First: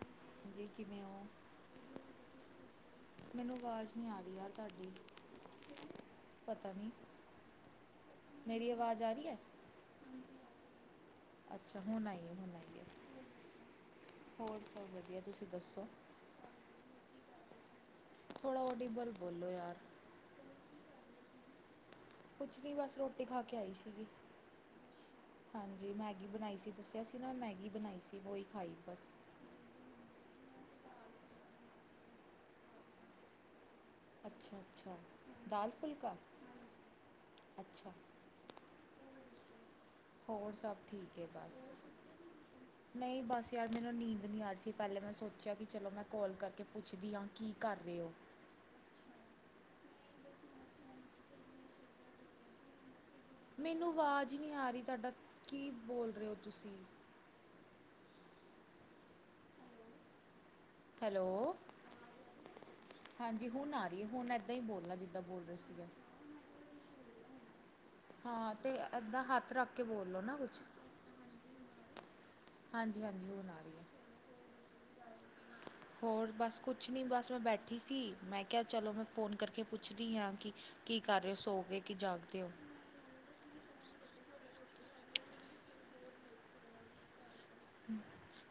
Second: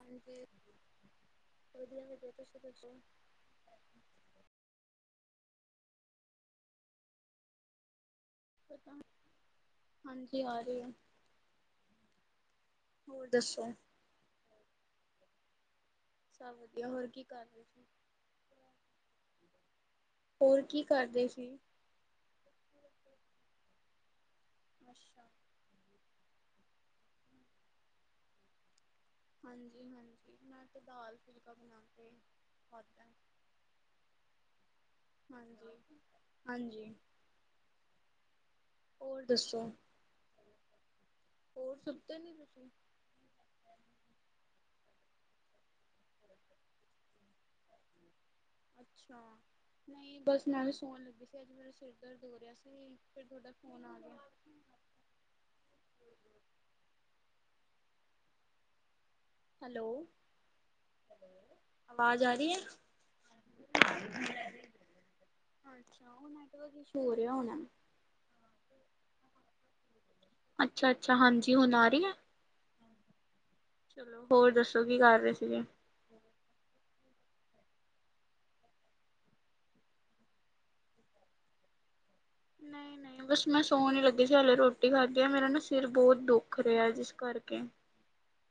ਹਾਂਜੀ ਜੀ ਕਿਵੇਂ ਉਹ ਵਧੀਆ ਵਧੀਆ ਤੁਸੀਂ ਦੱਸੋ ਮੈਨੂੰ ਆਵਾਜ਼ ਨੀ ਆ ਰਹੀ ਯਾਰ ਤੁਹਾਡੀ ਪਤਾ ਨੀ। ਮੇਰੀ ਆਵਾਜ਼ ਆ ਰਹੀ ਹੈ। ਹਾਂਜੀ ਆ ਰਹੀ ਆ ਅੱਛਾ! ਹੁਣ ਆਈ ਆ ਹੁਣ ਆਈ। ਹੋਰ ਦੱਸੋ ਹੋਰ ਸਭ ਵਧੀਆ ਤੁਸੀਂ ਦੱਸੋ? ਸਭ ਵਧੀਆ ਹੋਰ ਕੀ ਕਰ ਰਹੇ ਤੁਸੀਂ ਥੋੜਾ ਓਡੀਵਲ ਬੋਲੋ ਯਾਰ ਹੋਰ ਕੀ ਕਰਦੀ ਸੀ? ਕੁਛ ਨਹੀਂ ਬਸ ਰੋਟੀ ਖਾ ਕੇ ਆਈ ਸੀ ਗੀ। ਅੱਛਾ ਹਾਂਜੀ ਮੈਂ ਵੀ। ਮੈਗੀ ਬਣਾਈ ਸੀ ਦੱਸਿਆ ਸੀ, ਨਾ ਮੈਂ ਮੈਗੀ ਬਣਾਈ ਸੀ ਉਹੀ ਖਾਈ ਹੈ। ਬਸ ਹਾਂਜੀ- ਹਾਂਜੀ ਮੈਂ ਤਾਂ ਦਾਲ ਫੁਲਕਾ ਬਣਾ ਕੇ ਖਾਧਾ। ਅੱਛਾ- ਅੱਛਾ ਦਾਲ ਹਾਂਜੀ ਫੁਲਕਾ ਹਾਂਜੀ ਅੱਛਾ! ਹੋਰ ਦੱਸੋ? ਹੋਰ ਸਭ ਠੀਕ। ਹੋਰ ਸੁੱਤੇ ਨੀ ਤੁਸੀਂ ਨਹੀਂ ਬਸ ਯਾਰ ਮੈਨੂੰ ਨੀਂਦ ਨੀ ਆ ਰਹੀ ਸੀ। ਪਹਿਲੇ ਮੈਂ ਸੋਚਿਆ ਕਿ ਚਲੋ ਮੈਂ ਕੌਲ ਕਰਕੇ ਪੁੱਛਦੀ ਹਾਂ ਕੀ ਕਰ ਰਹੇ ਹੋ। ਅੱਛਾ, ਨਹੀਂ ਬਸ ਵੀ ਸੋਣ ਲੱਗੀ ਸੀ, ਅੱਜ ਮੇਰਾ ਸਿਰ ਦਰਦ ਹੋ ਰਿਹਾ ਸੀ। ਫਿਰ ਤੁਹਾਡਾ ਫੋਨ ਮੈਨੂੰ ਆ ਗਿਆ ਆਵਾਜ਼ ਨਹੀਂ ਆ ਰਹੀ ਤੁਹਾਡਾ, ਕੀ ਬੋਲ ਰਹੇ ਹੋ ਤੁਸੀਂ। Hello hello. ਆਵਾਜ਼ ਆ ਰਹੀ ਹੈ ਹਾਂਜੀ ਹੁਣ ਆ ਰਹੀ ਐ। ਹੁਣ ਏਦਾਂ ਹੀ ਬੋਲਣਾ ਜਿੱਦਾਂ ਬੋਲ ਰਹੇ ਸੀਗੇ। ਪਿਆ ਹੋਣਾ। ਹਾਂ, ਤੇ ਏਦਾਂ ਹੱਥ ਰੱਖ ਕੇ ਬੋਲ ਲਓ ਨਾ ਕੁਛ ਅੱਛਾ -ਅੱਛਾ ਹਾਂਜੀ ਹੁਣ ਆ ਰਹੀ ਹੈ? ਹਾਂਜੀ -ਹਾਂਜੀ ਹੁਣ ਆ ਰਹੀ ਹੈ। ਚਲੋ, ਹੋਰ ਦੱਸੋ ਕੀ ਕਰ ਰਹੇ ਸੀਗੇ। ਹੋਰ ਬਸ ਕੁਛ ਨੀ ਬਸ ਮੈਂ ਬੈਠੀ ਸੀ, ਮੈਂ ਕਿਹਾ ਚਲੋ ਮੈਂ ਫੋਨ ਕਰਕੇ ਪੁੱਛਦੀ ਹਾਂ, ਕਿ ਕੀ ਕਰ ਰਹੇ ਹੋ, ਸੋ ਗਏ ਕੇ ਜਾਗਦੇ। ਹੋ ਨਹੀਂ ਨਹੀਂ ਬਸ ਮੈਂ ਸੌਣ ਲੱਗੀ ਸੀ ਹਲੇੇ ਰੋਟੀ ਖਾਧੀ ਆ, ਮੇਰਾ ਨਾ ਸਿਰ ਬਹੁਤ ਦੁੱਖ ਰਿਹਾ, ਜਿਸ ਕਰਕੇ। ਹੂੰ।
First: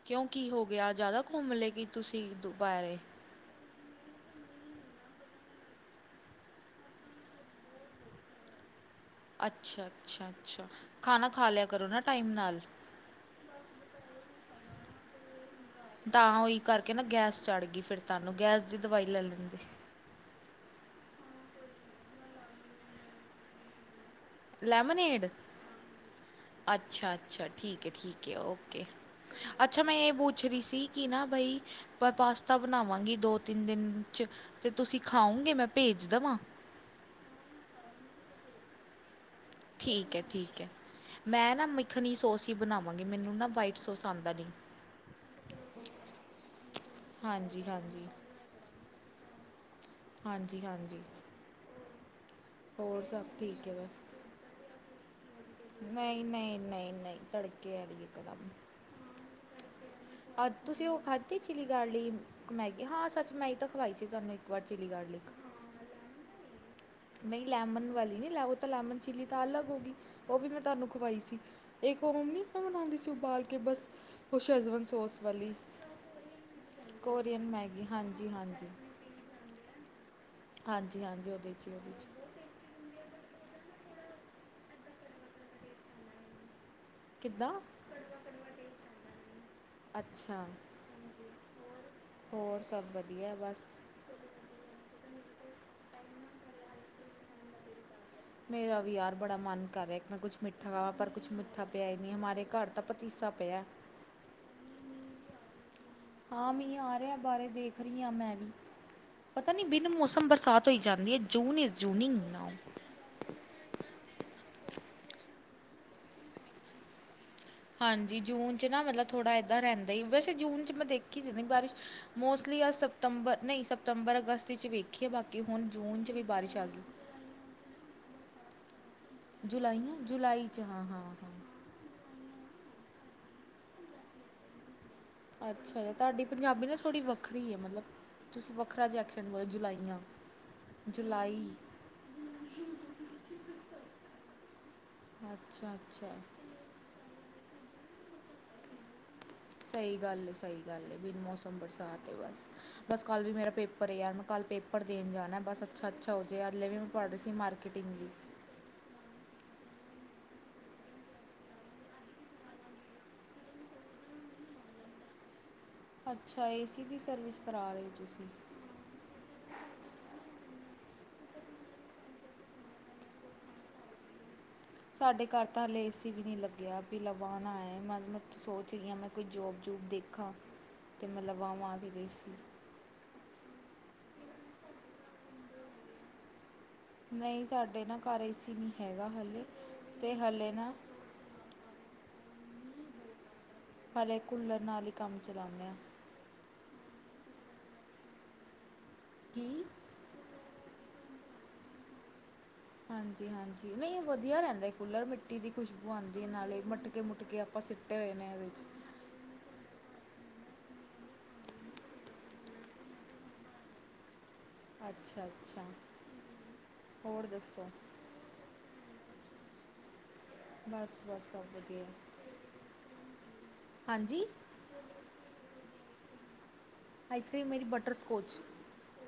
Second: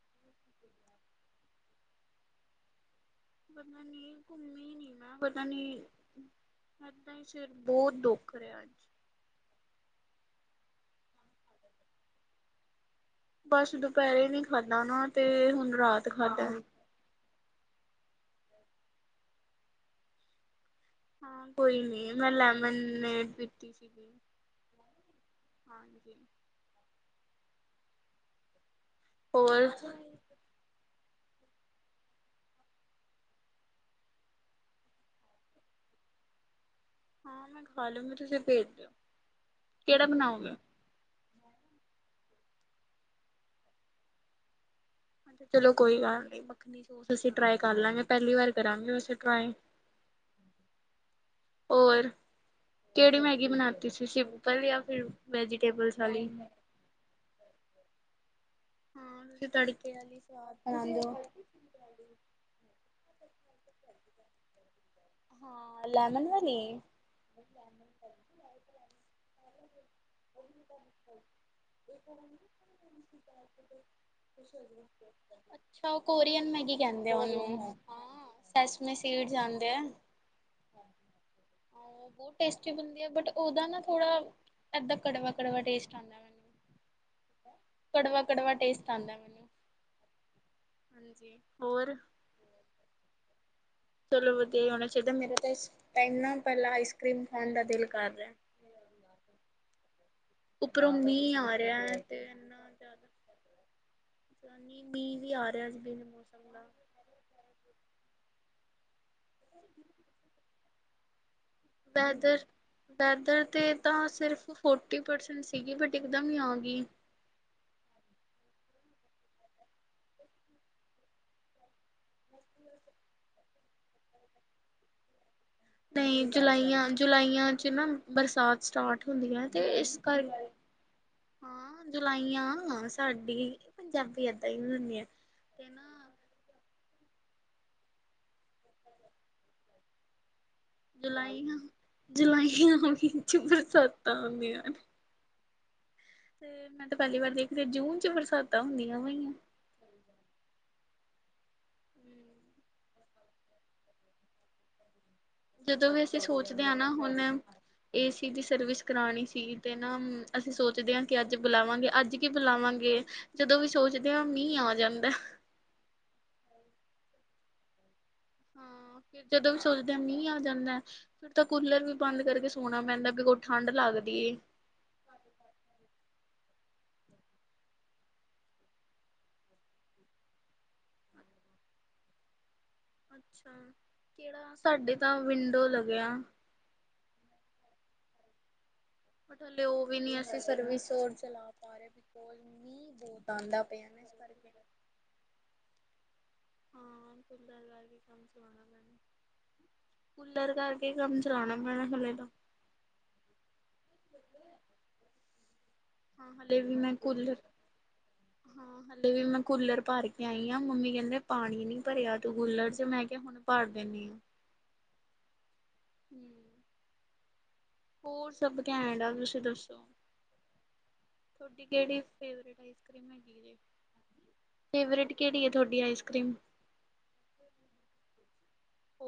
ਕਿਉਂ ਕੀ ਹੋ ਗਿਆ ਜ਼ਿਆਦਾ ਘੁੰਮ ਲਏ ਕਿ ਤੁਸੀਂ, ਦੁਪਹਿਰੇ। ਪਤਾ ਨੀ ਘੁੰਮੀ ਨੀ ਮੈਂ ਪਤਾ ਨੀ, ਐਦਾਂ ਹੀ ਸਿਰ ਬਹੁਤ ਦੁੱਖ ਰਿਹਾ ਅੱਜ। ਅੱਛਾ ਅੱਛਾ ਅੱਛਾ ਖਾਣਾ ਖਾ ਲਿਆ ਕਰੋ ਨਾ ਟਾਈਮ ਨਾਲ। ਬਸ ਦੁਪਹਿਰੇ ਨੀ ਖਾਧਾ ਨਾ, ਤੇ ਹੁਣ। ਰਾਤ ਤਾਂ ਖਾਧਾ ਉਹੀ ਕਰਕੇ ਨਾ ਗੈਸ ਚੜ ਗਈ ਫਿਰ। ਤੁਹਾਨੂੰ, ਗੈਸ ਦੀ ਦਵਾਈ ਲੈ ਲੈਂਦੇ। ਹਾਂ ਕੋਈ ਨੀ, ਮੈਂ ਲੈਮਨੇਡ ਪੀਤੀ ਸੀ। ਲੈਮਨੇਡ ਅੱਛਾ। ਅੱਛਾ ਠੀਕ ਹੈ, ਠੀਕ ਹੈ, ਔਕੇ। ਔਕੇ ਹੋਰ ਅੱਛਾ ਮੈਂ ਇਹ ਪੂਛ ਰਹੀ ਸੀ ਕੀ ਨਾ ਬਈ ਪਾਸਤਾ ਬਣਾਵਾਂਗੀ ਦੋ ਤਿੰਨ ਦਿਨ ਚ, ਤੇ ਤੁਸੀਂ ਖਾਓਗੇ ਮੈਂ ਭੇਜ ਦੇਵਾਂ। ਹਾਂ ਮੈਂ ਖਾ ਲਉ ਗਈ, ਤੁਸੀਂ ਭੇਜ ਦੇਯੋ। ਠੀਕ ਹੈ ਠੀਕ ਹੈ। ਮੈਂ ਨਾ ਮੱਖਣੀ ਸੋਸ ਹੀ ਬਣਾਵਾਂਗੀ ਮੈਨੂੰ ਨਾ ਵਾਈਟ ਸੋਸ ਆਉਂਦਾ ਨਹੀਂ। ਹਾਂਜੀ ਚਲੋ ਕੋਈ ਗੱਲ ਨੀ, ਮੱਖਣੀ ਸੋਸ ਅਸੀਂ ਟਰਾਈ ਹਾਂਜੀ ਕਰ ਲਾਂਗੇ ਹਾਂਜੀ ਪਹਿਲੀ ਵਾਰ ਕਰਾਂਗੇ। ਸਿਖਾਈ। ਹਾਂਜੀ ਹਾਂਜੀ। ਹੋਰ। ਹੋਰ ਕਿਹੜੀ ਸਭ ਮੈਗੀ ਠੀਕ ਹੈ ਬਣਾਤੀ ਸੀ ਬਸ ਸ਼ਿਪਲ ਯਾ ਮਿਆਉਂ। ਨਹੀਂ ਨਹੀਂ ਨਹੀਂ ਨਹੀਂ ਤੜਕੇ ਵਾਲੀ ਇਕਦਮ। ਹਾਂ ਤੜਕੇ। ਵਾਲੀ ਸਵਾਦ ਹਾਂਜੀ ਤੁਸੀਂ ਉਹ ਬਣਾਉਂਦੇ ਹੋ। ਖਾਧੀ ਚਿਲੀ ਕਰ ਲਈ ਮੈਗੀ ਹਾਂ ਸੱਚ ਮੈਂਗੀ ਤਾਂ ਖਵਾਈ ਸੀ ਤੁਹਾਨੂੰ ਇੱਕ ਵਾਰ ਚਿਲੀ ਕਰ ਲਈ। ਹਾਂ ਲੈਮਨ ਵਾਲੀ। ਨਹੀਂ ਲੈਮਨ ਵਾਲੀ ਨਹੀਂ ਲੈ ਤਾਂ ਲੈਮਨ ਚਿੱਲੀ ਤਾਂ ਅਲਗ [inaudible] ਇੱਕ ਹੋਮ ਨਹੀਂ ਮੈਂ ਬਣਾਉਂਦੀ ਸੀ ਉਬਾਲ ਕੇ ਬਸ ਉਹ ਸ਼ੈਜ਼ਵਾਨ ਸੌਸ ਵਾਲੀ ਅੱਛਾ ਉਹ ਕੋਰੀਅਨ ਕਹਿੰਦੇ ਆ ਉਹਨੂੰ ਕੋਰੀਅਨ ਹਾਂ ਮੈਗੀ ਹਾਂਜੀ ਹਾਂਜੀ ਜਾਂਦੇ ਆ ਹਾਂਜੀ ਹਾਂਜੀ ਉਹਦੇ 'ਚ ਉਹਦੇ 'ਚ ਉਹ ਬਹੁਤ ਟੇਸਟੀ ਟਸਟੀ ਬਣਦੀ। ਹੈ ਬਟ ਉਹਦਾ ਨਾ ਥੋੜਾ। ਏਦਾਂ ਕੜਵਾ ਕੜਵਾ ਟੇਸਟ ਆਉਂਦਾ ਮੈਨੂੰ। ਕਿੱਦਾਂ ਕੜਵਾ ਕੜਵਾ ਟੇਸਟ ਆਉਂਦਾ ਮੈਨੂੰ ਅੱਛਾ ਹਾਂਜੀ ਹੋਰ। ਹੋਰ ਸਭ ਵਧੀਆ ਬਸ। ਚਲੋ ਵਧੀਆ ਹੀ ਹੋਣਾ ਚਾਹੀਦਾ ਮੇਰਾ ਤਾਂ ਇਸ ਟਾਈਮ ਨਾ ਪਹਿਲਾਂ ਆਈਸ ਕਰ੍ਰੀਮ ਖਾਣ ਦਾ ਦਿਲ ਕਰਦਾ। ਮੇਰਾ ਵੀ ਯਾਰ ਬੜਾ ਮਨ ਕਰ ਰਿਹਾ। ਮੈਂ ਕੁੱਛ ਮਿੱਠਾ ਉੱਪਰੋਂ ਪਰ ਕੁੱਛ ਮੀਂਹ ਆ ਮਿੱਠਾ ਰਿਹਾ ਪਿਆ ਹੀ ਹੈ ਨਹੀਂ, ਤੇ ਹਮਾਰੇ ਘਰ ਇੰਨਾ ਤਾਂ ਜ਼ਿਆਦਾ ਪਤੀਸਾ ਪਿਆ। ਮੀਂਹ ਵੀ ਆ ਰਿਹਾ। ਬਿਨ ਮੌਸਮ ਹਾਂ ਦਾ ਮੀਂਹ ਆ ਰਿਹਾ, ਬਾਹਰ ਦੇਖ ਰਹੀ ਹਾਂ ਮੈਂ ਵੀ। ਪਤਾ ਨੀ ਬਿਨ ਮੌਸਮ ਬਰਸਾਤ ਧੋਈ ਜਾਂਦੀ ਏ। ਵੈਦਰ ਵੈਦਰ ਤੇ ਤਾਂ ਸਿਰਫ ਫੋਰਟੀ ਪਰਸੈਂਟ ਸੀਗੀ ਬਟ ਇੱਕਦਮ ਹੀ ਆ ਗਈ। ਹਾਂਜੀ ਜੂਨ ਚ ਨਾ ਮਤਲਬ ਥੋੜ੍ਹਾ ਏਦਾਂ ਰਹਿੰਦਾ ਵੈਸੇ ਜੂਨ ਚ ਮੈਂ ਦੇਖੀ ਸੀ ਬਾਰਿਸ਼, ਮੋਸਟਲੀ ਅ ਸਤੰਬਰ ਨਹੀਂ ਸਤੰਬਰ, ਅਗਸਤ ਵਿੱਚ ਵੇਖੀਏ ਬਾਕੀ ਹੁਣ ਜੂਨ 'ਚ ਵੀ ਨਹੀਂ ਬਾਰਿਸ਼ ਆ ਗਈ ਜੁਲਾਈਆਂ, ਜੁਲਾਈਆਂ ਚ ਨਾ ਬਰਸਾਤ ਸਟਾਰਟ। ਹੁੰਦੀਆ ਤੇ ਜੁਲਾਈ ਆ ਇਸ ਕਰ ਜੁਲਾਈ 'ਚ ਹਾਂ ਹਾਂ ਹਾਂ ਜੁਲਾਈ। ਹਾ ਸਾਡੀ ਪੰਜਾਬੀ ਏਦਾਂ ਹੀ ਹੁੰਦੀ ਆ। ਅੱਛਾ, ਤੁਹਾਡੀ ਪੰਜਾਬੀ ਨਾ ਥੋੜ੍ਹੀ ਵੱਖਰੀ ਹੈ ਮਤਲਬ, ਤੁਸੀਂ ਵੱਖਰਾ ਜਿਹਾ ਅਕਸ਼ਰ ਬੋਲੋ ਜੁਲਾਈਆਂ। ਜੁਲਾਈ ਜੁਲਾਈਆਂ ਜੁਲਾਈਆਂ ਚ ਬਰਸਾਤਾਂ ਹੁੰਦੀਆਂ ਨੇ। ਅੱਛਾ, ਅੱਛਾ। ਤੇ ਮੈਂ ਤਾਂ ਪਹਿਲੀ ਵਾਰ ਦੇਖਦੀ ਜੂਨ ਚ ਬਰਸਾਤਾਂ ਹੁੰਦੀਆਂ ਪਈਆਂ। ਸਹੀ ਗੱਲ, ਸਹੀ ਗੱਲ ਬਿਨ ਮੌਸਮ ਬਰਸਾਤ ਬਸ, ਬਸ ਕੱਲ ਵੀ ਮੇਰਾ ਪੇਪਰ ਹੈ, ਯਾਰ ਮੈਂ ਕੱਲ ਪੇਪਰ ਦੇਣ ਜਾਣਾ। ਬਸ ਅੱਛਾ ਜਦੋਂ ਵੀ ਅੱਛਾ ਅਸੀਂ ਹੋ ਜਾਏ ਸੋਚਦੇ ਹਲੇ ਹਾਂ ਵੀ ਮੈਂ ਨਾ, ਪੜ੍ਹ ਰਹੀ ਹੁਣ ਸੀ ਮਾਰਕੀਟਿੰਗ ਏ ਸੀ ਦੀ ਸਰਵਿਸ ਕਰਾਣੀ ਸੀਗੀ। ਤੇ ਨਾ ਅਸੀਂ ਸੋਚਦੇ ਹਾਂ ਕਿ ਅੱਜ ਬੁਲਾਵਾਂਗੇ, ਅੱਜ ਕੀ ਬੁਲਾਵਾਂਗੇ, ਜਦੋਂ ਵੀ ਸੋਚਦੇ ਹਾਂ ਮੀਂਹ ਆ ਜਾਂਦਾ। ਅੱਛਾ ਏ ਸੀ ਦੀ ਸਰਵਿਸ ਕਰਾ ਰਹੇ ਤੁਸੀਂ। ਹਾਂ ਫਿਰ ਜਦੋਂ ਵੀ ਸੋਚਦੇ ਆ ਮੀਂਹ ਆ ਜਾਂਦਾ, ਫਿਰ ਤਾਂ ਕੂਲਰ ਵੀ ਬੰਦ ਕਰਕੇ ਸੋਣਾ ਪੈਂਦਾ, ਕਿਉ ਠੰਢ ਲੱਗਦੀ ਏ। ਸਾਡੇ ਘਰ ਤਾਂ ਹਲੇ ਏ ਸੀ ਵੀ ਨਹੀਂ ਲੱਗਾ। ਮੈਂ ਵੀ ਲਵਾਉਣਾ ਏ, ਮੈਂ ਸੋਚ ਰਹੀ ਹਾਂ, ਮੈਂ ਕੋਈ ਜੋਬ ਜੂਬ ਦੇਖਾਂ ਅਤੇ ਮੈਂ ਲਵਾਵਾਂ ਏ ਸੀ। ਅੱਛਾ, ਕਿਹੜਾ ਸਾਡੇ ਤਾਂ ਵਿੰਡੋ ਲੱਗਿਆ। ਨਹੀਂ ਸਾਡੇ ਨਾ ਘਰ ਏ ਸੀ ਨੀ। ਤੇ ਉਹ ਵੀ ਨੀ ਅਸੀਂ ਸਰਵਿਸ ਹੋਰ ਚਲਾ ਪਾ ਰਹੇ। ਬਿਕੋਜ ਮੀਂਹ ਬਹੁਤ ਆਉਂਦਾ ਪਿਆ ਨਾ ਇਸ ਹਲੇੇ ਕਰਕੇ ਕੂਲਰ ਨਾਲ ਹੀ ਕੰਮ ਚਲਾਉਂਦੇ ਹਾਂ। ਹਾਂ, ਕੂਲਰ ਲਗਾ ਕੇ ਕੰਮ ਚਲਾਉਣਾ ਪੈਣਾ। ਕੀ ਕੂਲਰ ਕਰਕੇ ਕੰਮ ਚਲਾਉਣਾ ਪੈਣਾ ਹਾਲੇ ਤਾ। ਹਾਂਜੀ ਹਾਂਜੀ ਨਹੀਂ ਵਧੀਆ ਰਹਿੰਦਾ ਕੂਲਰ [unintelligible] ਖੁਸ਼ਬੂ ਆਉਂਦੀ ਹਾਂ ਹਲੇ ਨਾਲੇ ਵੀ ਮੈਂ ਮਟਕੇ ਕੂਲਰ ਮੁਟਕੇ ਆਪਾਂ ਸਿੱਟੇ ਹੋਏ ਨੇ ਇਹਦੇ ਚ ਪਈ ਆ ਮੰਮੀ ਕਹਿੰਦੇ ਪਾਣੀ ਨੀ ਭਰਿਆ ਤੂੰ ਕੂਲਰ ਚ ਮੈਂ ਕਿਹਾ ਹੁਣ ਭੜ ਦਿੰਦੀ ਆਾਂ। ਅੱਛਾ -ਅੱਛਾ ਹੋਰ ਦੱਸੋ? ਹੋਰ ਸਭ ਕੈਂਟ ਤੁਸੀਂ ਦੱਸੋ? ਬਸ ਬਸ ਸਭ ਹਾ ਵਧੀਆ ਕਿੜੀ ਫੇਵਰੇਟ ਆਈਸ ਕਰੀਮ ਹੈਗੀ ਜੈ, ਹਾਂਜੀ ਫੇਵਰੇਟ ਕਿਹੜੀ ਤੁਹਾਡੀ ਅਇਸ ਕਰੀਮ ਅ ਕ੍ਰਰੀਮ ਆਈਸਕ੍ਰੀਮ ਮੇਰੀ ਬਟਰ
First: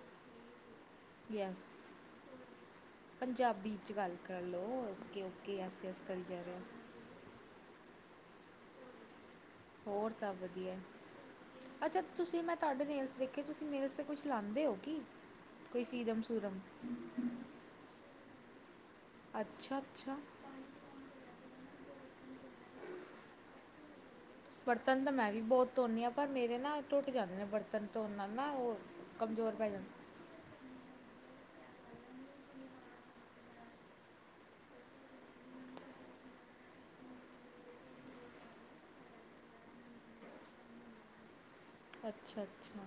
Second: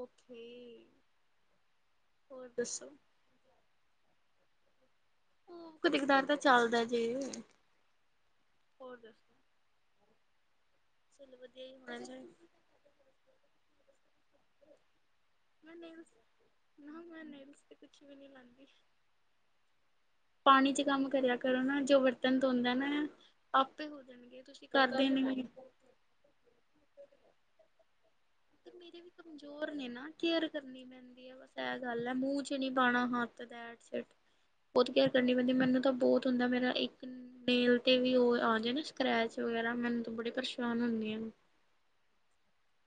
ਥੀ ਯਸ ਪੰਜਾਬੀ ਚ ਗੱਲ ਹੈਲੋ ਉਹ ਕਦੇ ਕਦਾਰ ਤਾਂ ਚੱਲਦਾ ਜੇ। ਹੋਰ ਦੱਸੋ? ਹੋਰ ਸਭ ਵਧੀਆ। ਚਲੋ ਵਧੀਆ ਹੀ ਹੋਣਾ ਅੱਛਾ ਤੁਸੀਂ ਚਾਹੀਦਾ ਮੈਂ ਤੁਹਾਡੇ ਨੇਲਸ ਦੇਖੇ ਤੁਸੀਂ ਨੈਲਸ ਤੇ ਕੁੱਛ ਲਾਦੇ ਹੋ ਕੀ ਕੋਈ ਨੈਲਸ ਸੀਰਮ ਸੂਰਮ ਨਾ ਮੈ, ਨੈਲਸ ਤੇ ਕੁਛ ਵੀ ਨਹੀਂ ਲਾਉਂਦੀ ਅੱਛਾ ਅੱਛਾ ਪਾਣੀ ਚ ਕੰਮ ਕਰਿਆ। ਕਰੋ ਨਾ ਜੋ ਬਰਤਨ ਧੋਂਂਦਾ ਨਾ ਆਪੇ ਜਾਣਗੇ ਤੁਸੀਂ ਬਰਤਨ ਕਰਦੇ ਤਾਂ ਨੀ ਮੈਂ ਵੀ ਤੇ ਬਹੁਤ ਧੋਦੀ ਹਾਂ ਪਰ ਮੇਰੇ ਨਾ ਟੁੱਟ ਜਾਂਦੇ ਨੇਲ ਬਰਤਨ ਧੋਨ ਨਾਲ। ਨਾ ਉਹ ਮੇਰੇ ਵੀ ਕਮਜ਼ੋਰ ਪੈ ਨੇ ਜਾਂਦੇ ਨਾ ਕੇਅਰ ਕਰਨੀ ਪੈਂਦੀ ਹੈ, ਬਸ। ਤ ਗੱਲ ਹੈ ਮੂੰਹ ਚ ਨੀ ਪਾਉਣਾ ਹੱਥ ਬਹੁਤ ਕੇਰ ਕਰਨੀ ਪੈਂਦੀ ਮੈਨੂੰ ਤਾਂ ਬਹੁਤ ਹੁੰਦਾ ਮੇਰਾ ਇੱਕ ਨੇਲ ਤੇ ਵੀ ਉਹ ਆ ਜਾ ਨਾ ਸਕ੍ਰੈਚ ਵਗੈਰਾ ਮੈਨੂੰ ਬੜੀ ਪਰੇਸ਼ਾਨ ਹੁੰਦੀ ਆ। ਅੱਛਾ ਅੱਛਾ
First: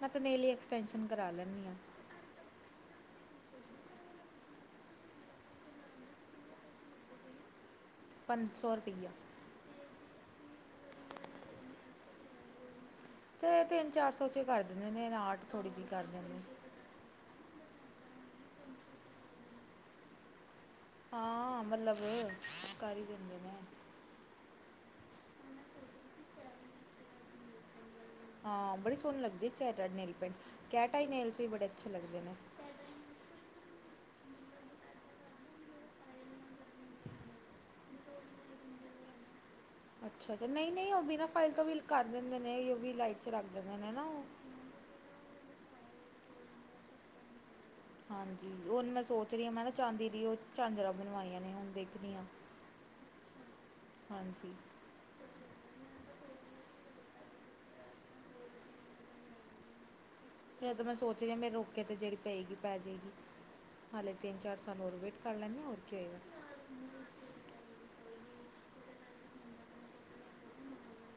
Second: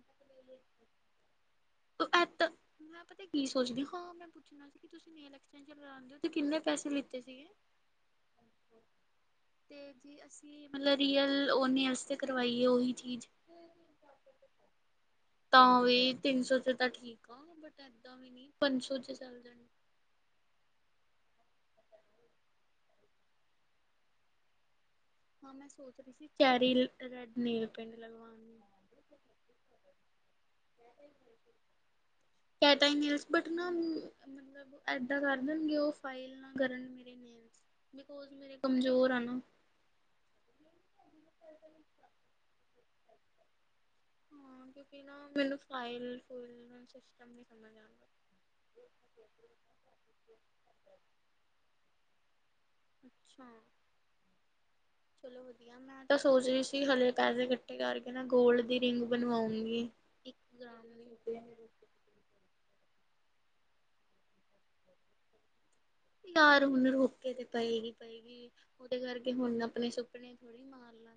ਮੈਂ ਤਨੇਲੀ ਐਕਸਟੈਂਸ਼ਨ ਕਰਾ ਲੈਂਦੀ ਹਾਂ। ਐ ਮੈਂ ਪਤਾ ਕੀ ਸੋਚਦੀ ਹਾਂ ਮੈਂ ਪੁੱਛਣਾ ਸੀ ਕਿ ਤੁਸੀਂ ਨੇਲ ਐਕਸਟੈਨਸ਼ਨ ਕਰਾਂਦੇ ਹੋ ਤੇ ਕਿੰਨੇ ਪੈਸੇ ਲਿੱਤੇ ਸੀਗੇ? ਪੰਜ ਸੌ ਰੁਪਈਆ। ਤੇ ਜੇ ਮਤਲਬ ਰੀਅਲ ਓਨੇ ਵਸਤੇ ਕਰਵਾਈਏ ਉਹੀ ਚੀਜ਼ ਤੇ ਤਿੰਨ ਚਾਰ ਸੌ ਚ ਕਰ ਦਿੰਦੇ ਨੇ ਆਰਟ ਥੋੜੀ ਤਾਂ ਜਿਹੀ ਕਰ ਵੀ ਦਿੰਦੇ। ਤਿੰਨ ਸੌ ਚ ਤਾਂ ਠੀਕ ਆ ਬਟ ਏਦਾਂ ਵੀ ਨੀ ਪੰਜ ਸੌ ਚ ਚੱਲ ਜਾਣ ਹਾਂ ਮਤਲਬ ਕਰ ਹੀ ਦਿੰਦੇ ਨੇ। ਹਾਂ ਮੈਂ ਸੋਚ ਰਹੀ ਸੀ ਚੈਰੀ ਰੈਡ ਨੇ ਹਾਂ ਬੜੇ ਸੋਹਣੇ ਲੱਗਦੇ ਚੈ nail paint cat eye nails ਵੀ ਬੜੇ ਅੱਛੇ ਲੱਗਦੇ ਨੇ। ਕੈਟਾਈ ਨੇਲਸ ਬਟ ਨਾ ਮਤਲਬ ਏਦਾਂ ਕਰ ਦੇਣਗੇ ਉਹ ਫਾਇਲ ਨਾ ਕਰਨ ਮੇ ਮੇ ਕਮਜ਼ੋਰ ਆ ਨਾ। ਅੱਛਾ ਤੇ ਨਹੀਂ ਨਹੀਂ ਉਹ ਵੀ ਬਿਨਾ ਫਾਈਲ ਤੋਂ ਵੀ ਕਰ ਦਿੰਦੇ ਨੇ ਯੂ ਵੀ ਲਾਈਟ ਰਗ ਜਾਂਦੇ ਨੇ ਨਾ ਉਹ ਹਾਂ ਕਿਉਂਕਿ ਨਾ ਮੈਨੂੰ ਫਾਈਲ ਫੁਲ ਸਿਸਟਮ ਸਮਝ ਆਉਂਦਾ ਹਾਂਜੀ ਉਹਣ ਮੈਂ ਸੋਚ ਰਹੀ ਹਾਂ ਮੈਂ ਨਾ ਚਾਂਦੀ ਦੀ ਉਹ ਝਾਂਜਰਾਂ ਬਣਵਾਈਆਂ ਨੇ ਹੁਣ ਦੇਖਦੀ ਹ ਅੱਛਾ ਚਲੋ ਵਧੀਆ। ਮੈਂ ਤਾਂ ਸੋਚ ਰਹੀ ਸੀ ਹਲੇੇ ਪੈਸੇ ਇਕੱਠੇ ਕਰਕੇ ਨਾ ਗੋਲਡ ਦੀ ਰਿੰਗ ਬਣਵਾਉਗੀ। ਫੇ ਤਾਂਮੈਂ ਸੋਚ ਰਿ ਮੇਰੇ ਰੋਕੇ ਤੇ ਜਿਹੜੀ ਪਏਗੀ ਪੈ ਜਾਏਗੀ ਹਲੇ ਤੀਨ ਚਾਰ ਸਾਲਹੋਰ ਵੇਟ ਕਰ ਲੈਨੇ ਹੋਰ ਕੀ ਹੋਏਗਾ ਯਾਰ ਹੁਣ ਰੋਕੇ ਤੇ ਪਏਗੀ ਪਏਗੀ ਉਹਦੇ ਕਰਕੇ ਹੁਣ ਆਪਣੇ ਸੁਪਨੇ ਥੋੜੇ ਮਾਰ ਲਾਂਗੇ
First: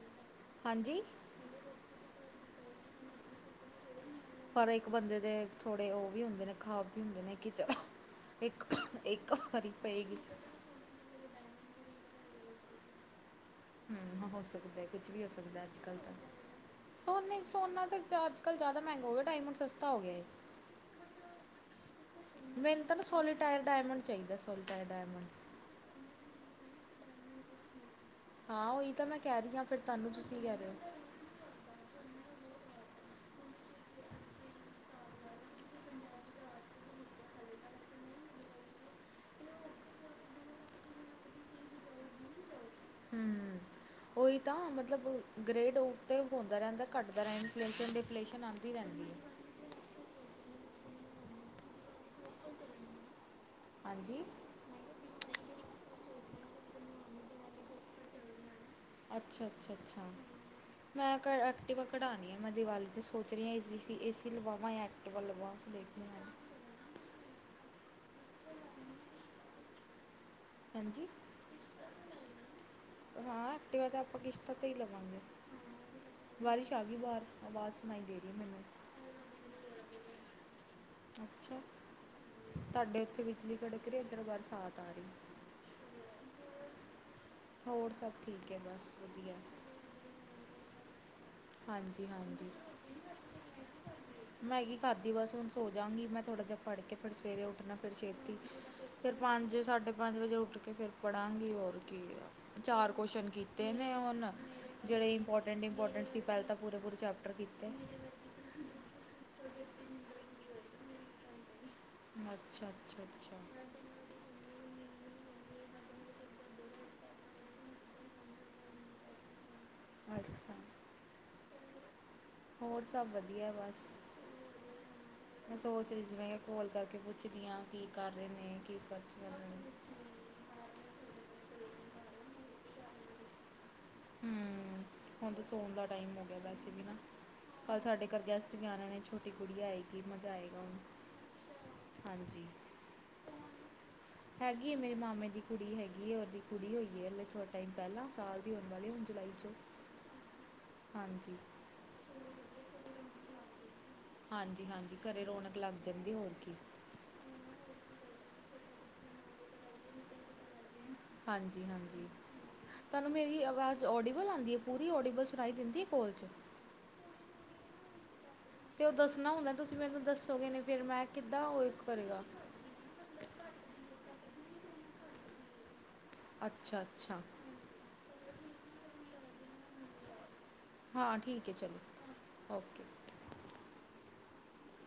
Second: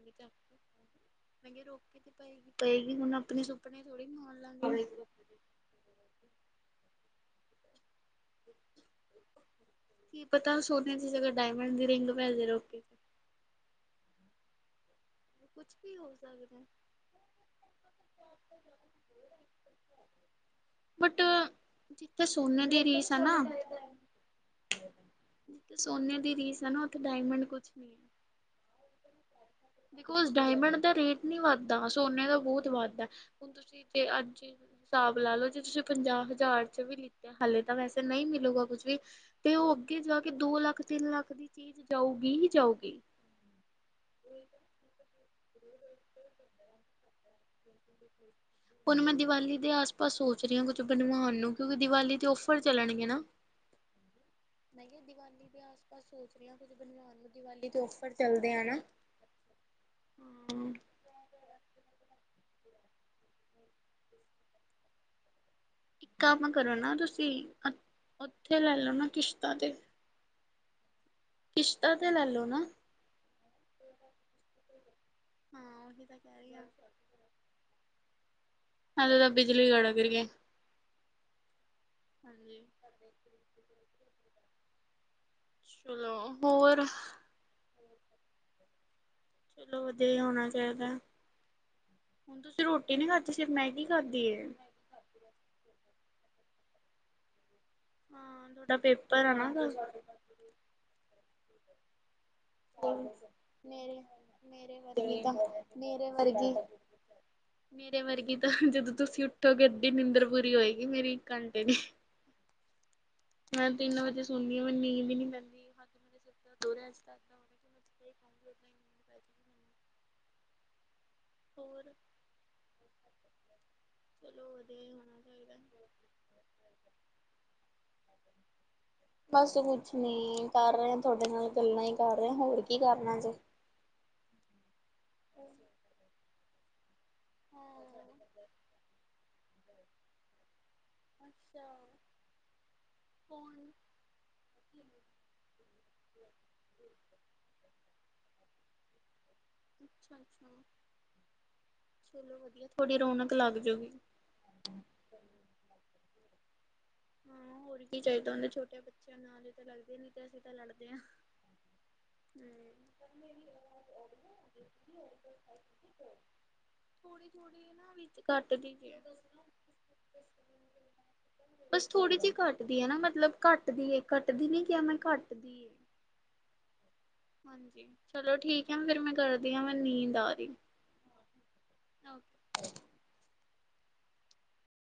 ਹਾਂਜੀ ਮ ਰੋਕੇ ਕੇ ਦੀ ਪਏਗੀ ਪਏਗੀ ਹੁਣ ਆਪਣੇ ਸੁਪਨੇ ਥੋੜ੍ਹੀ ਮਾਰ ਪਰ ਲਾਂਗੇ ਇੱਕ ਬੰਦੇ ਦੇ ਥੋੜੇ ਉਹ ਵੀ ਹੁੰਦੇ ਨੇ ਖ਼ਾਬ ਵੀ ਹੁੰਦੇ ਨੇ ਕ ਚ ਕੀ ਪਤਾ ਸੋਨਿਆਂ ਦੀ ਜਗਾ ਡਾਇਮੰਡ ਦੀ ਰਿੰਗ ਵੈ ਰੋਕੇ ਫ ਹਮ ਹੋ ਸਕਦਾ ਵੀ ਹੋ ਸਕਦਾ ਕੁਛ ਵੀ ਅੱਜਕੱਲ ਤਾਂ ਹੋ ਸਕਦਾ ਸੋਨੇ ਸੋਨਾ ਤੇ ਅੱਜ ਕੱਲ ਜ਼ਿਆਦਾ ਮਹਿੰਗਾ ਹੋ ਗਿਆ ਡਾਇਮੰਡ ਸਸਤਾ ਹੋ ਗਿਆ ਬਟ ਜਿੱਥੇ ਸੋਨੇ ਦੀ ਮੈਨੂੰ ਤਾਂ ਨਾ ਰੀਸ ਆ ਸੋਲੀਟਰ ਡਾਇਮੰਡ ਚਾਹੀਦਾ ਸੋਲੀਟਰ ਡਾਇਮੰਡ ਜਿੱਥੇ ਸੋਨੇ ਦੀ ਰੀਸ ਆ ਨਾ ਉੱਥੇ ਡਾਇਮੰਡ ਕੁਛ ਨੀ ਹੈ ਹਾਂ ਉਹੀ ਤਾਂ ਮੈਂ ਕਹਿ ਰਹੀ ਹਾਂ ਫਿਰ ਤਾਂ ਬਾਕਾਉਜ਼ ਡਾਇਮੰਡ ਦਾ ਰੇਟ ਨੀ ਵੱਧਦਾ ਸੋਨੇ ਦਾ ਬਹੁਤ ਵੱਧਦਾ ਹੁਣ ਤੁਸੀਂ ਜ ਅੱਜ ਹਿਸਾਬ ਲਾ ਲਓ ਜੇ ਤੁਸੀਂ ਪੰਜਾਹ ਹਜ਼ਾਰ ਚ ਵੀ ਲਿੱਤੇ ਹਾਲੇ ਤਾਂ ਵੈਸੇ ਨਹੀਂ ਮਿਲੂਗਾ ਕੁਝ ਵੀ ਤੇ ਉਹ ਅੱਗੇ ਜਾ ਕੇ ਦੋ ਲੱਖ ਤਿੰਨ ਲੱਖ ਦੀ ਚੀਜ਼ ਜਾਊਗੀ ਹੀ ਜਾਊਗੀ [unintelligible] ਹਮ ਉਹੀ ਤਾਂ ਮਤ ਮਤਲਬ ਗ੍ਰੇਡ ਆਊਟ ਤੇ ਹੁੰਦਾ ਰਹਿੰਦਾ ਘੱਟਦਾ ਰਹਿੰ ਹੁਣ ਮੈਂ ਦੀਵਾਲੀ ਦੇ ਆਸ ਪਾਸ ਸੋਚ ਰਹੀ ਹਾਂ ਕੁ ਬਣਵਾਉਣ ਨੂੰ ਕਿਉਂਕਿ ਦੀਵਾਲੀ ਤੇ ਓਫਰ ਚੱਲਣਗੇ ਨਾ ਹਾਂਜੀ ਨਹੀਂ ਹੈ ਦੀਵਾਲੀ ਮਰੇ ਆਸ ਪਾਸ ਸੋਚ ਰਹੀਆਂ ਕੁਝ ਬਣਵਾਉਣ ਨੂੰ ਦੀਵਾਲੀ ਤੋਂ ਔਫਰ ਚੱਲਦੇ ਆ ਨਾ ਅੱਛਾ ਅੱਛਾ ਅੱਛਾ ਮੈਂ ਕ ਐਕਟਿਵਾ ਕਢਾਉਣੀ ਹੈ ਮੈਂ ਦੀਵਾਲੀ ' ਸੋਚ ਰਹੀ ਆਂ ਏਸੀ ਲਵਾਵਾਂ ਜਾਂ ਐਕਟਿਵਾ ਲਵਾਂ ਦੇਖਦੀ ਇੱਕ ਹਾਂ ਕੰਮ ਕਰੋ ਨਾ ਤੁਸੀਂ ਉੱਥੇ ਲੈ ਲੋ ਨਾ ਕਿਸ਼ਤਾਂ ਤੇ ਹਾਂਜੀ ਕਿਸ਼ਤਾਂ ਤੇ ਲੈ ਲਓ ਨਾ ਹਾਂ ਐਕਟਿਵਾ ਤੇ ਆਪਾਂ [unintelligible] ਲਵਾਂਗੇ ਹਾਂ ਉਹੀ ਤਾਂ ਕਹਿ ਰਹੀ ਹਾਂ ਬਾਰਿਸ਼ ਆ ਗਈ ਵਾਰ ਆਵਾਜ਼ ਸੁਣਾਈ ਦੇ ਰਹੀ ਮੈਨੂੰ ਅਜ ਤਾਂ ਬਿਜਲੀ ਗੜਗ ਰਹੀ ਏ ਅੱਛਾ ਤੁਹਾਡੇ ਉੱਥੇ ਬਿਜਲੀ ਕੜਕ ਰਹੀ ਬਰਸਾਤ ਆ ਰਹੀ ਚਲੋ ਹੋਰ ਹੋਰ ਸਭ ਠੀਕ ਹੈ ਬਸ ਵਧੀਆ ਚਲੋ ਵਧੀਆ ਹੋਣਾ ਚਾਹੀਦਾ ਹਾਂਜੀ ਹੁਣ ਹਾਂਜੀ ਤੁਸੀਂ ਰੋਟੀ ਨੀ ਖਾਧੀ ਸਿਰਫ ਮੈਗੀ ਖਾਧੀ ਏ ਮੈਗੀ ਖਾਧੀ ਬਸ ਹੁਣ ਸੋ ਜਾਾਂਗੀ ਮੈਂ ਥੋੜਾ ਪੜ ਕੇ ਸਵੇਰੇ ਉੱਠਣਾ ਫਿਰ ਛੇਤੀ ਹਾਂ ਤੁਹਾਡਾ ਫਿਰ ਪੇਪਰ ਆ ਨਾ ਪੰਜ ਕੱਲ ਸਾਢੇ ਪੰਜ ਵਜੇ ਉੱਠ ਕੇ ਫਿਰ ਪੜਾਂਗੇ ਕੀ ਹੋਰ ਕੀ ਚਾਰ ਕੁਛ ਕੀਤੇ ਨੇ ਹੁਣ ਜਿਹੜੇ ਇੰਪੋਰਟੈਂਟ ਇੰਪੋਰਟੈਂਟ ਸੀ ਪਹਿਲਾਂ ਤਾਂ ਪੂਰੇ ਪੂਰੇ ਚੈਪਟਰ ਕੀਤੇ ਮੇਰੇ ਵਰਗੀ ਤਾਂ ਜਦੋਂ ਤੁਸੀਂ ਉਠੋਗੇ ਅੱਧੀ ਨਿੰਦਰ ਪੂਰੀ ਹੋਏਗੀ ਮੇਰੀ ਅੱਛਾ ਅੱਛਾ ਅੱਛਾ ਮੈਂ ਤਿੰਨ ਵਜੇ ਸੋਂਦੀ ਆ ਮੈਂਨੂੰ ਨੀਂਦ ਹੀ ਨੀ ਪੈਂਦੀ [unintelligible] ਰਿਹਾ ਕਿ ਮੈਂ ਜਿੱਦਾਂ ਹੀ [unintelligible] ਹੋਰ ਹੋਰ ਸਭ ਵਧੀਆ ਬਸ ਓਦਾਂ ਹੀ ਨੀਂਦ ਪੈ ਜਾਏਗੀ ਮੈਨੂੰ ਚਲੋ ਵਧੀਆ ਹੀ ਹੋਣਾ ਚਾਹੀਦਾ ਮੈਂ ਸੋਚ ਰਹੀ ਜਿਵੇਂ ਕਿਹਾ ਕੋਲ ਕਰ ਕਿ ਪੁੱਛਦੀ ਹਾਂ ਕੀ ਕਰ ਰਹੇ ਨੇ ਕੀ ਕਰਨਾ ਬਸ ਕੁਛ ਨੀ ਕਰ ਰਹੇ ਤੁਹਾਡੇ ਨਾਲ ਗੱਲਾਂ ਹੀ ਕਰ ਰਹੇ ਹੋਰ ਕੀ ਕਰਨਾ ਜੇ ਹਮ ਹੁਣ ਸੋਣ ਦਾ ਟਾਈਮ ਹੈ [unintelligible] ਕੱਲ ਹਾਂ ਸਾਡੇ ਘਰ ਗੈਸਟ ਵੀ ਆਣੇ ਨੇ ਛ ਛੋਟੀ ਕੁੜੀ ਆਏਗੀ ਮਜ਼ਾ ਆਏਗਾ ਹੁਣ ਅੱਛਾ ਹਾਂਜੀ ਕੌਣ ਹੈਗੀ ਮੇਰੇ ਮਾਮੇ ਦੀ ਕੁੜੀ ਹੈਗੀ ਇਹ ਉਹਦੀ ਕੁੜੀ ਹੋਈ ਹੈ ਐੇ ਥੋੜ੍ਹਾ ਟਾਈਮ ਪਹਿਲਾਂ ਸਾਲ ਦੀ ਹੋਣ ਵਾਲੀ ਹੁਣ ਜੁਲਾਈ ਚ ਅੱਛਾ ਅੱਛਾ ਹਾਂਜੀ ਚਲੋ ਵਧੀਆ ਥੋੜੀ ਰੌਣਕ ਲੱਗ ਜਾਊਗੀ ਹਾਂਜੀ ਹਾਂਜੀ ਘਰੇ ਰੌਣਕ ਲੱਗ ਜਾਂਦੀ ਹੋਰ ਕੀ ਹਾਂ ਹੋਰ ਚਾਹੀਦਾ ਉਹਦੇ ਛੋਟੇ ਬੱਚਿਆਂ ਨਾਲ ਹੀ ਤਾਂ ਲਗਦੇ ਨੇ ਤੇ ਅਸੀਂ ਤਾਂ ਲੜਦੇ ਹਾਂ। ਹਾਂਜੀ ਹਾਂਜੀ ਤੁਹਾਨੂੰ ਮੇਰੀ ਆਵਾਜ਼ ਓਡੀਬਲ ਆਉਂਦੀ ਹੈ ਪੂਰੀ ਓਡੀਬਲ ਸੁਣਾਈ ਦਿੰਦੀ ਹੈ ਕੋਲ 'ਚ ਥੋੜੀ ਥੋੜੀ ਨਾ ਵਿੱਚ ਘੱਟਦੀ ਤੇ ਉਹ ਜੇ ਦੱਸਣਾ ਹੁੰਦਾ ਤੁਸੀਂ ਮੈਨੂੰ ਦੱਸੋਗੇ ਨ ਫੇਿਰ ਮੈਂ ਕਿੱਦਾਂ ਉਹ ਬਸ ਥੋੜ੍ਹੀ ਕਰੇਗਾ ਜਿਹੀ ਘੱਟਦੀ ਹੈ ਨਾ ਮਤਲਬ ਘੱਟਦੀ ਕੱਦੀਨੀ ਕਿਹਾ ਮੈਂ ਘੱਟਦੀ ਏ ਅੱਛਾ ਅੱਛਾ ਚਲੋ ਠੀਕ ਹੈ ਫੇਿਰ ਮੈਂ ਕਰਦੀ ਹਾਂ ਮੈਂ ਨੀਂਦ ਆ ਰਹੀ ਹਾਂ ਠੀਕ ਹੈ ਚਲੋ ਓਕੇ ਓਕੇ